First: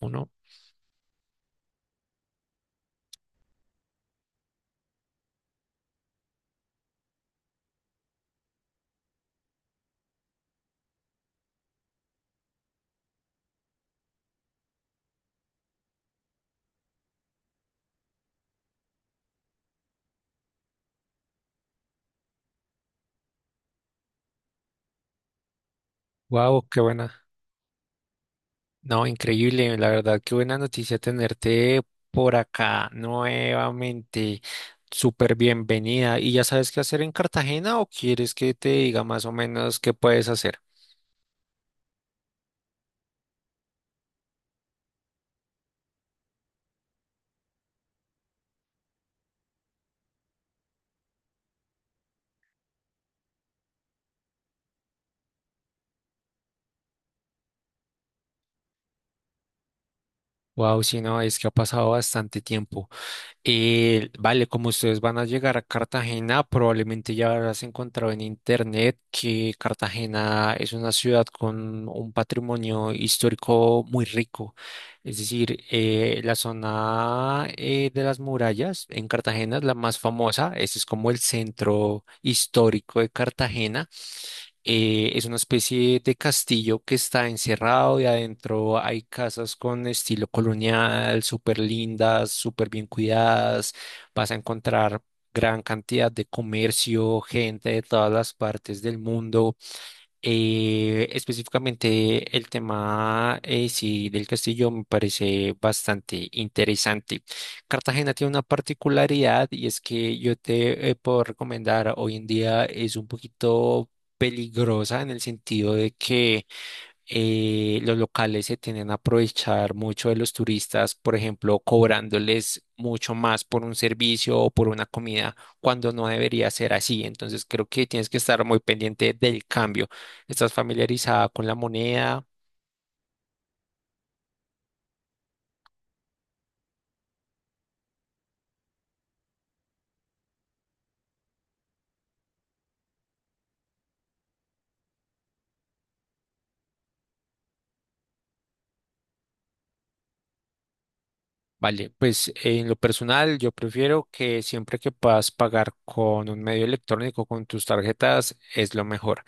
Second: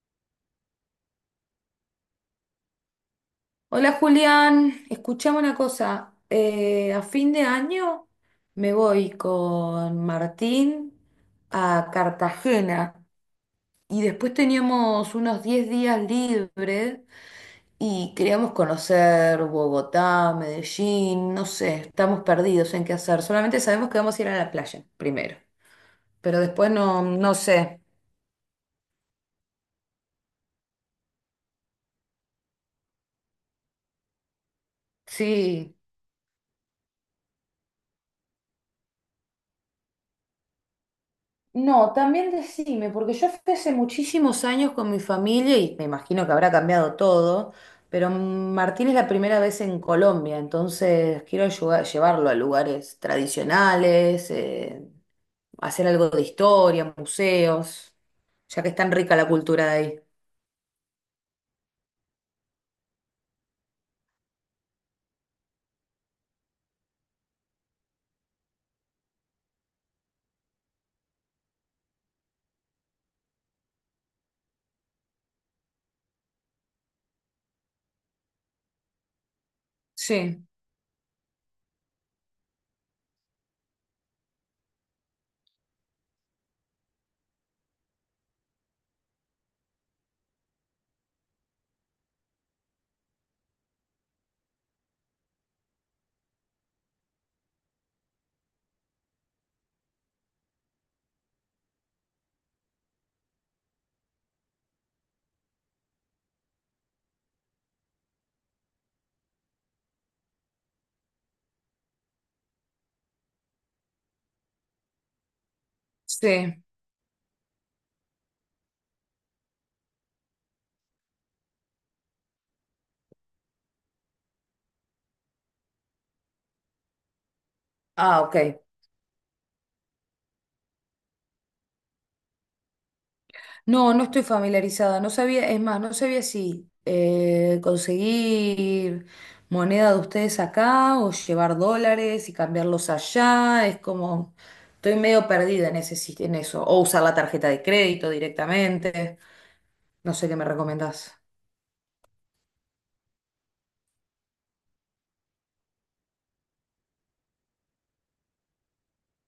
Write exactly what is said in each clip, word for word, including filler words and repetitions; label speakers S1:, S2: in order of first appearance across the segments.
S1: Uno.
S2: Hola Julián, escuchame una cosa. Eh, a fin de año me voy con Martín a Cartagena y después teníamos unos diez días libres y queríamos conocer Bogotá, Medellín, no sé, estamos perdidos en qué hacer. Solamente sabemos que vamos a ir a la playa primero, pero
S1: Wow,
S2: después
S1: qué
S2: no,
S1: buena.
S2: no sé.
S1: No, increíble, la verdad, qué buena noticia tenerte por acá nuevamente. Súper
S2: Sí.
S1: bienvenida. ¿Y ya sabes qué hacer en Cartagena o quieres que te diga más o menos qué puedes hacer?
S2: No, también decime, porque yo fui hace muchísimos años con mi familia y me imagino que habrá cambiado todo, pero Martín es la primera vez en Colombia, entonces quiero ayudar- llevarlo a lugares tradicionales, eh, hacer algo de historia, museos, ya que es tan rica la cultura de ahí.
S1: Wow, si no, es que ha pasado bastante tiempo. Eh, vale, como ustedes van a llegar a Cartagena, probablemente ya habrás encontrado en internet que Cartagena es una ciudad con un patrimonio histórico muy rico. Es decir, eh, la zona eh, de las murallas en Cartagena es la más
S2: Sí,
S1: famosa. Ese es como el centro histórico de Cartagena. Eh, es una especie de castillo que está encerrado y adentro hay casas con estilo colonial, súper lindas, súper bien cuidadas. Vas a encontrar gran cantidad de comercio, gente de todas las partes del mundo. Eh, específicamente el tema eh, sí, del castillo me parece bastante interesante. Cartagena tiene una particularidad y es que yo te eh, puedo recomendar, hoy en día es un poquito peligrosa en el sentido de que
S2: sí.
S1: eh, los locales se tienden a aprovechar mucho de los turistas, por ejemplo, cobrándoles mucho más por un servicio o por una comida, cuando no debería ser así. Entonces, creo que tienes que
S2: Ah, ok.
S1: estar muy pendiente del cambio. ¿Estás familiarizada con la moneda?
S2: No, no estoy familiarizada, no sabía, es más, no sabía si eh, conseguir moneda de ustedes acá o llevar dólares y cambiarlos allá, es como, estoy medio perdida en ese, sis- en eso, o usar la tarjeta de crédito directamente, no sé qué me recomendás.
S1: Vale, pues en lo personal yo prefiero que siempre que puedas pagar con un medio electrónico, con tus tarjetas, es lo mejor.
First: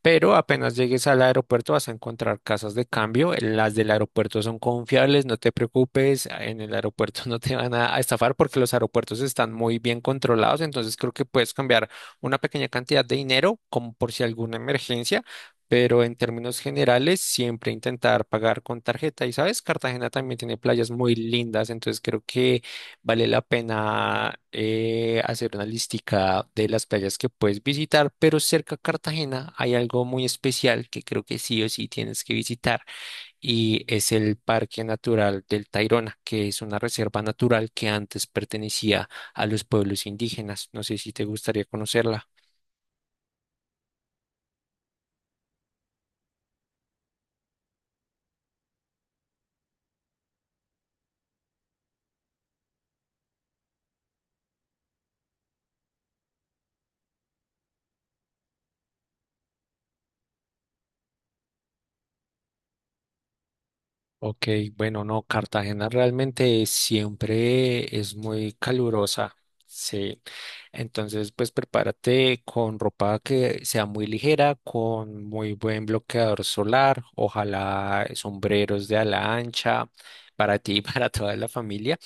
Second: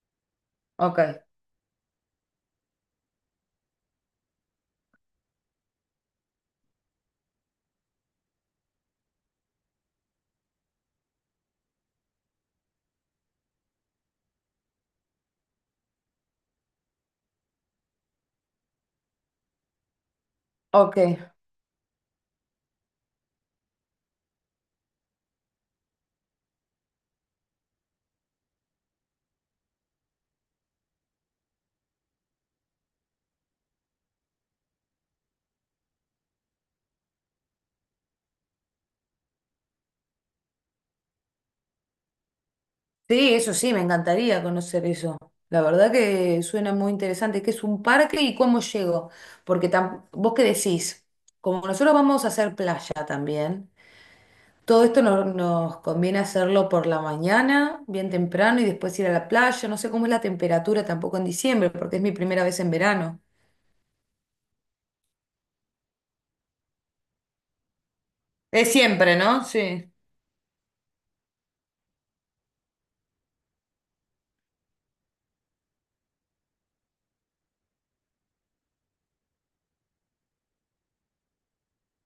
S1: Pero apenas
S2: Ok,
S1: llegues al aeropuerto vas a encontrar casas de cambio. Las del aeropuerto son confiables, no te preocupes. En el aeropuerto no te van a a estafar porque los aeropuertos están muy bien controlados. Entonces creo que puedes cambiar una pequeña cantidad de dinero como por si alguna emergencia. Pero en términos generales, siempre intentar pagar con tarjeta. Y sabes, Cartagena también tiene playas muy
S2: ok.
S1: lindas. Entonces creo que vale la pena eh, hacer una listica de las playas que puedes visitar, pero cerca a Cartagena hay algo muy especial que creo que sí o sí tienes que visitar y es el Parque Natural del Tayrona, que es una reserva natural que antes pertenecía a los pueblos indígenas. No sé si te gustaría conocerla.
S2: Sí, eso sí, me encantaría conocer eso. La verdad que suena muy interesante. ¿Qué es un parque y cómo llego, porque tam- vos qué decís, como nosotros vamos a hacer playa también? Todo esto no- nos conviene hacerlo por la mañana, bien temprano, y después ir a la playa. No sé cómo es la temperatura tampoco en diciembre, porque es mi primera vez en verano.
S1: Ok, bueno, no, Cartagena realmente siempre es muy
S2: Es siempre,
S1: calurosa,
S2: ¿no? Sí,
S1: sí. Entonces, pues prepárate con ropa que sea muy ligera, con muy buen bloqueador solar, ojalá sombreros de ala ancha para ti y para toda la familia.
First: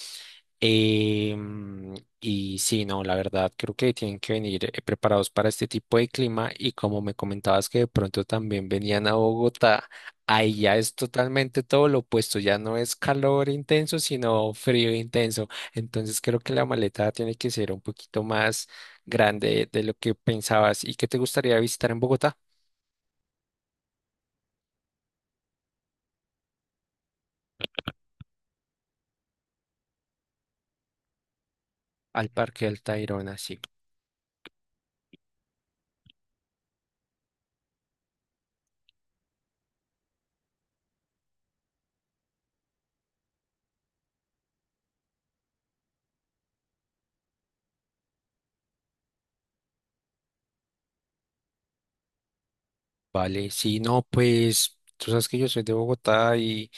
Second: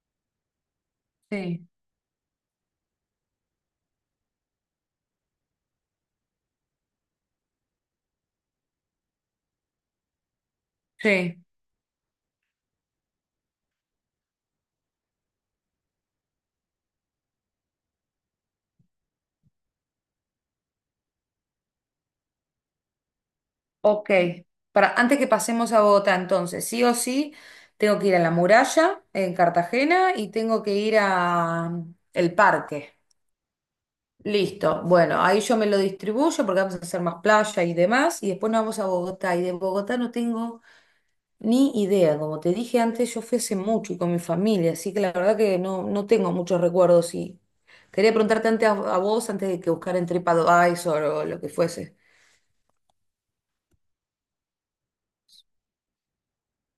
S2: sí,
S1: Em, y sí, no, la verdad, creo que tienen que venir eh, preparados para este tipo de clima y como me comentabas que de pronto también venían a Bogotá, ahí ya es
S2: sí.
S1: totalmente todo lo opuesto, ya no es calor intenso, sino frío intenso. Entonces creo que la maleta tiene que ser un poquito más grande de lo que pensabas. ¿Y qué te gustaría visitar en Bogotá?
S2: Ok. Para, antes que pasemos a Bogotá, entonces, sí o sí, tengo que ir a la muralla en Cartagena y tengo que ir a mm,
S1: Al
S2: el
S1: Parque del
S2: parque.
S1: Tayrona, sí.
S2: Listo. Bueno, ahí yo me lo distribuyo porque vamos a hacer más playa y demás. Y después nos vamos a Bogotá. Y de Bogotá no tengo ni idea, como te dije antes. Yo fui hace mucho y con mi familia, así que la verdad que no, no tengo muchos recuerdos y quería preguntarte antes a, a vos antes de que buscar en TripAdvisor o lo que fuese.
S1: Vale, sí, no, pues tú sabes que yo soy de Bogotá y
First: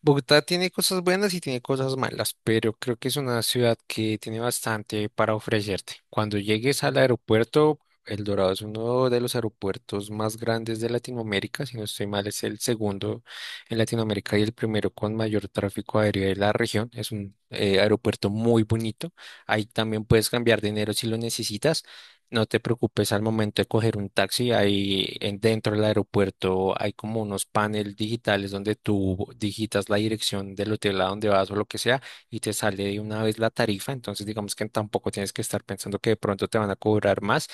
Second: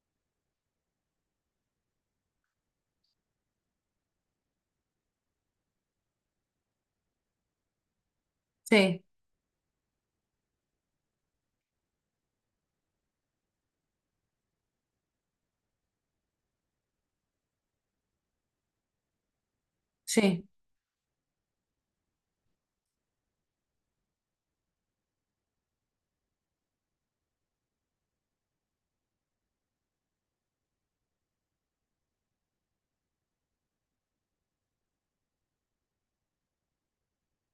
S1: Bogotá tiene cosas buenas y tiene cosas malas, pero creo que es una ciudad que tiene bastante para ofrecerte. Cuando llegues al aeropuerto, El Dorado es
S2: Sí,
S1: uno de los aeropuertos más grandes de Latinoamérica, si no estoy mal, es el segundo en Latinoamérica y el primero con mayor tráfico aéreo de la región. Es un eh, aeropuerto muy bonito. Ahí también puedes
S2: sí.
S1: cambiar dinero si lo necesitas. No te preocupes, al momento de coger un taxi, ahí en- dentro del aeropuerto hay como unos paneles digitales donde tú digitas la dirección del hotel a donde vas o lo que sea y te sale de una vez la tarifa. Entonces, digamos que tampoco tienes que estar pensando que de pronto te van a cobrar más.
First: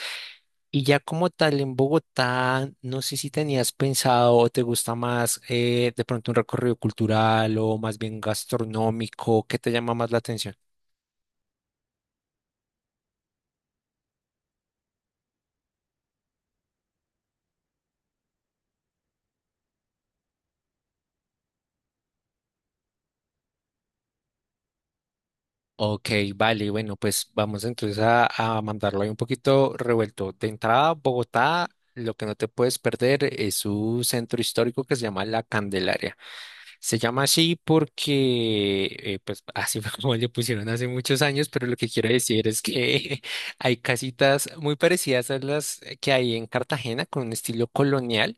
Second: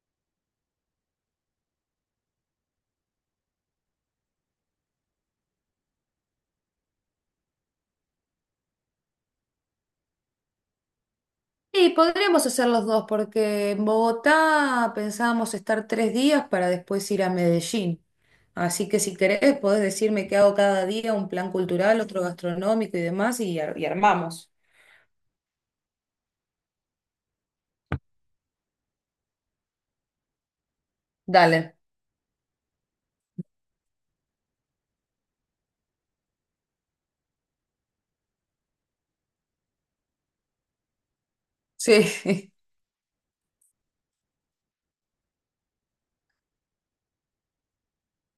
S1: Y ya como tal en Bogotá, no sé si tenías pensado o te gusta más eh, de pronto un recorrido cultural o más bien gastronómico, ¿qué te llama más la atención?
S2: Y podríamos hacer los dos, porque en Bogotá pensábamos estar tres días para después ir a Medellín. Así que si querés, podés decirme qué hago cada día, un plan cultural, otro gastronómico y demás, y, ar- y armamos.
S1: Ok, vale, bueno, pues vamos entonces a, a mandarlo ahí un poquito revuelto. De entrada, Bogotá,
S2: Dale.
S1: lo que no te puedes perder es su centro histórico que se llama La Candelaria. Se llama así porque, eh, pues así fue como le pusieron hace muchos años, pero lo que quiero decir
S2: Sí,
S1: es que hay casitas muy parecidas a las que hay en Cartagena con un estilo colonial.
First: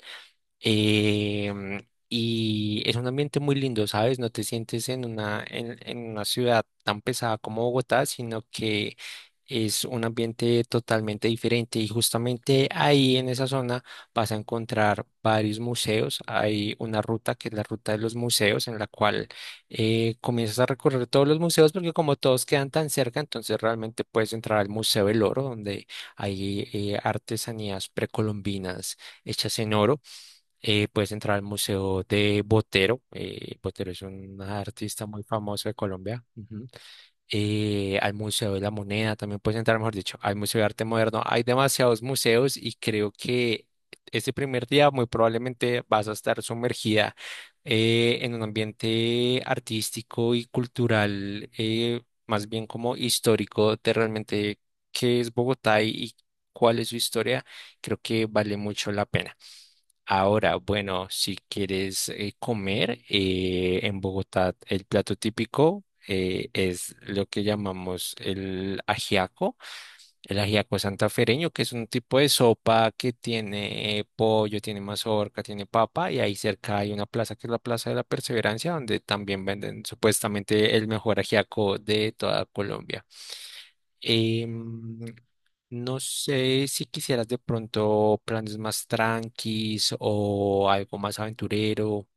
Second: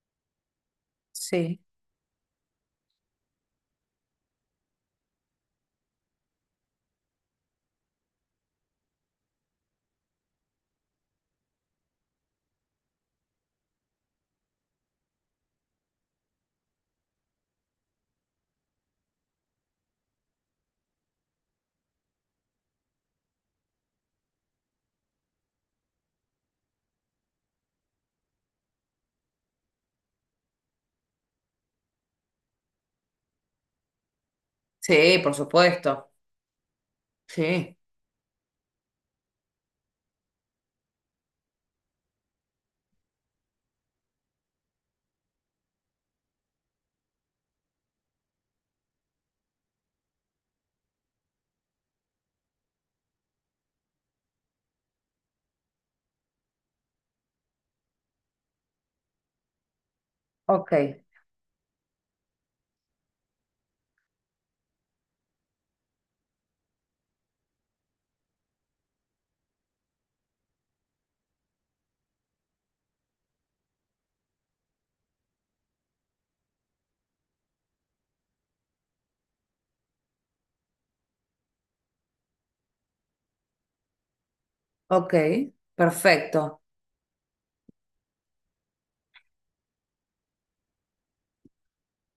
S2: sí.
S1: Em, y es un ambiente muy lindo, ¿sabes? No te sientes en una, en, en una ciudad tan pesada como Bogotá, sino que es un ambiente totalmente diferente. Y justamente ahí en esa zona vas a encontrar varios museos. Hay una ruta que es la ruta de los museos, en la cual eh, comienzas a recorrer todos los museos, porque como todos quedan tan cerca, entonces realmente puedes entrar al Museo del Oro, donde hay eh, artesanías precolombinas hechas en oro. Eh, puedes entrar al Museo de Botero. eh, Botero es un artista
S2: Sí,
S1: muy
S2: por
S1: famoso de
S2: supuesto.
S1: Colombia. Ujú.
S2: Sí.
S1: Eh, al Museo de la Moneda también puedes entrar, mejor dicho, al Museo de Arte Moderno. Hay demasiados museos y creo que este primer día muy probablemente vas a estar sumergida eh, en un ambiente artístico y cultural, eh, más bien como histórico de realmente qué es Bogotá y y cuál es su historia. Creo que vale mucho la pena. Ahora,
S2: Ok,
S1: bueno, si quieres eh, comer eh, en Bogotá, el plato típico eh, es lo que llamamos el ajiaco. El ajiaco santafereño, que es un tipo de sopa que tiene eh, pollo, tiene mazorca, tiene papa, y ahí cerca hay una plaza que es la Plaza de la Perseverancia, donde también venden supuestamente el mejor ajiaco de toda Colombia. Em,
S2: ok,
S1: no
S2: perfecto.
S1: sé si quisieras de pronto planes más tranquis o algo más aventurero.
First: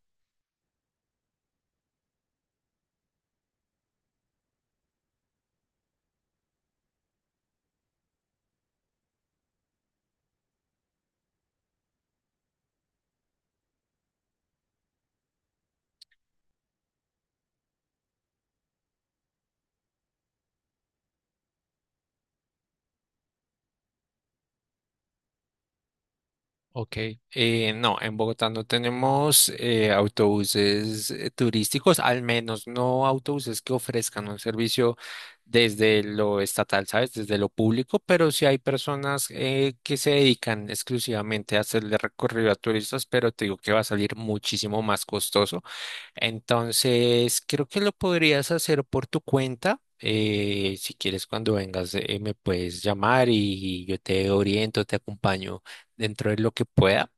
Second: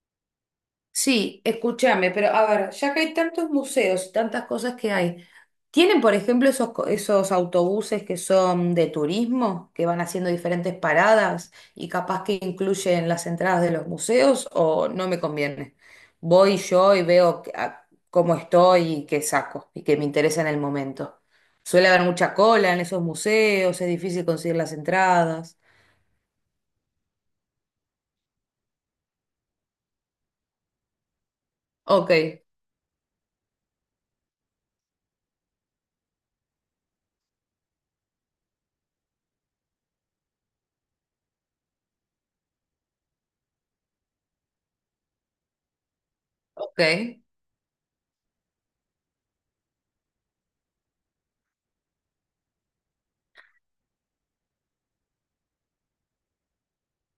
S2: Sí, escúchame, pero a ver, ya que hay tantos museos y tantas cosas que hay, ¿tienen, por ejemplo, esos, co- esos autobuses que son de turismo, que van haciendo diferentes paradas y capaz que incluyen las entradas de los museos, o no me conviene? Voy yo y veo que- a- cómo estoy y qué saco y qué me interesa en el momento. Suele haber mucha cola en esos museos, es difícil conseguir las entradas.
S1: Ok, eh, no, en Bogotá no tenemos eh, autobuses eh, turísticos,
S2: Ok,
S1: al menos no autobuses que ofrezcan un servicio desde lo estatal, ¿sabes? Desde lo público, pero sí hay personas eh, que se dedican exclusivamente a hacerle recorrido a turistas, pero te digo que va a salir muchísimo más costoso.
S2: ok,
S1: Entonces, creo que lo podrías hacer por tu cuenta. Eh, si quieres, cuando vengas, eh, me puedes llamar y yo te oriento, te acompaño dentro de lo que pueda.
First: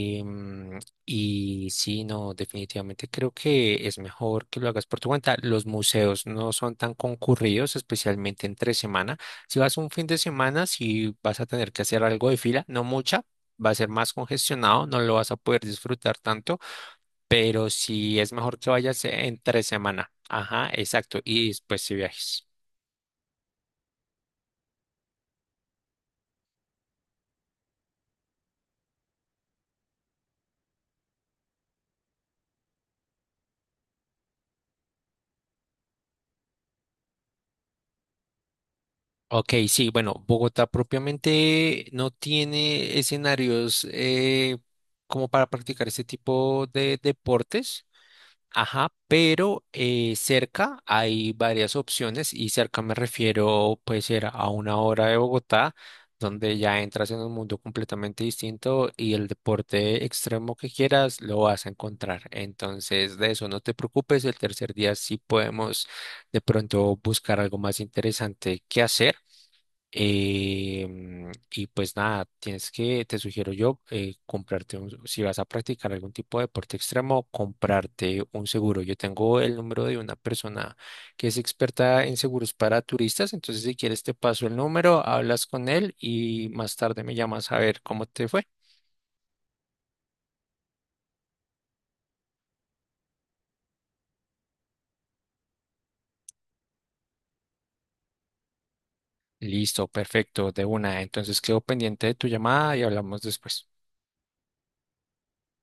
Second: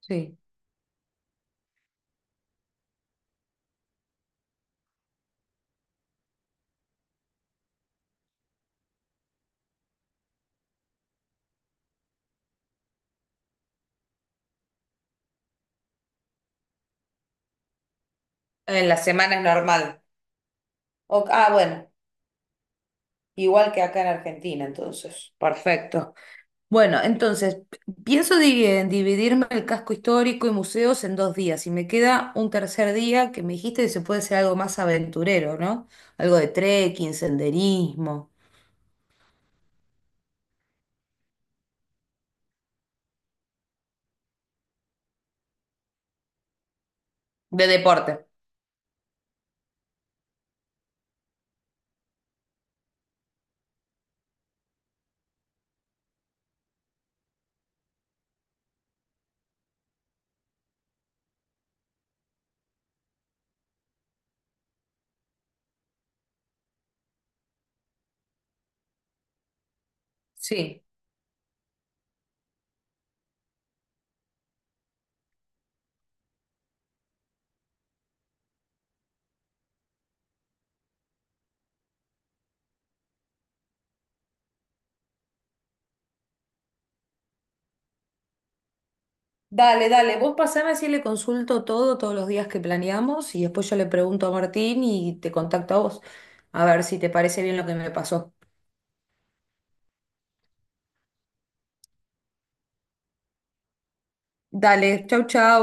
S2: sí.
S1: y sí, no, definitivamente creo que es mejor que lo hagas por tu cuenta. Los museos no son tan concurridos, especialmente entre semana. Si vas un fin de semana, si vas a tener que hacer algo de fila, no mucha, va a ser más congestionado, no lo vas a poder disfrutar tanto, pero si es mejor que
S2: En la
S1: vayas
S2: semana es
S1: entre
S2: normal.
S1: semana. Ajá, exacto.
S2: O-
S1: Y
S2: ah,
S1: después
S2: bueno,
S1: si viajes.
S2: igual que acá en Argentina, entonces. Perfecto. Bueno, entonces, pienso di- en dividirme el casco histórico y museos en dos días. Y me queda un tercer día que me dijiste que se puede ser algo más aventurero, ¿no? Algo de trekking, senderismo,
S1: Ok, sí, bueno, Bogotá propiamente no tiene escenarios eh, como para practicar este tipo de
S2: de
S1: deportes.
S2: deporte.
S1: Ajá, pero eh, cerca hay varias opciones y cerca me refiero puede ser a una hora de Bogotá, donde ya entras en un mundo completamente distinto y el deporte extremo que quieras lo vas a encontrar. Entonces, de eso no te preocupes, el tercer día sí podemos de pronto buscar algo más interesante que hacer.
S2: Sí.
S1: Eh, mm, y pues nada, tienes que, te sugiero yo, eh, comprarte un, si vas a practicar algún tipo de deporte extremo, comprarte un seguro. Yo tengo el número de una persona que es experta en seguros para turistas, entonces si quieres te paso el número, hablas con él y más tarde me llamas a ver cómo te fue.
S2: Dale, dale. Vos pasame si le consulto todo, todos los días que planeamos, y después yo le pregunto a Martín y te contacto a vos. A ver si te parece bien lo que me pasó.
S1: Listo, perfecto, de una. Entonces quedo pendiente de tu llamada y hablamos después.
S2: Dale, chau, chau.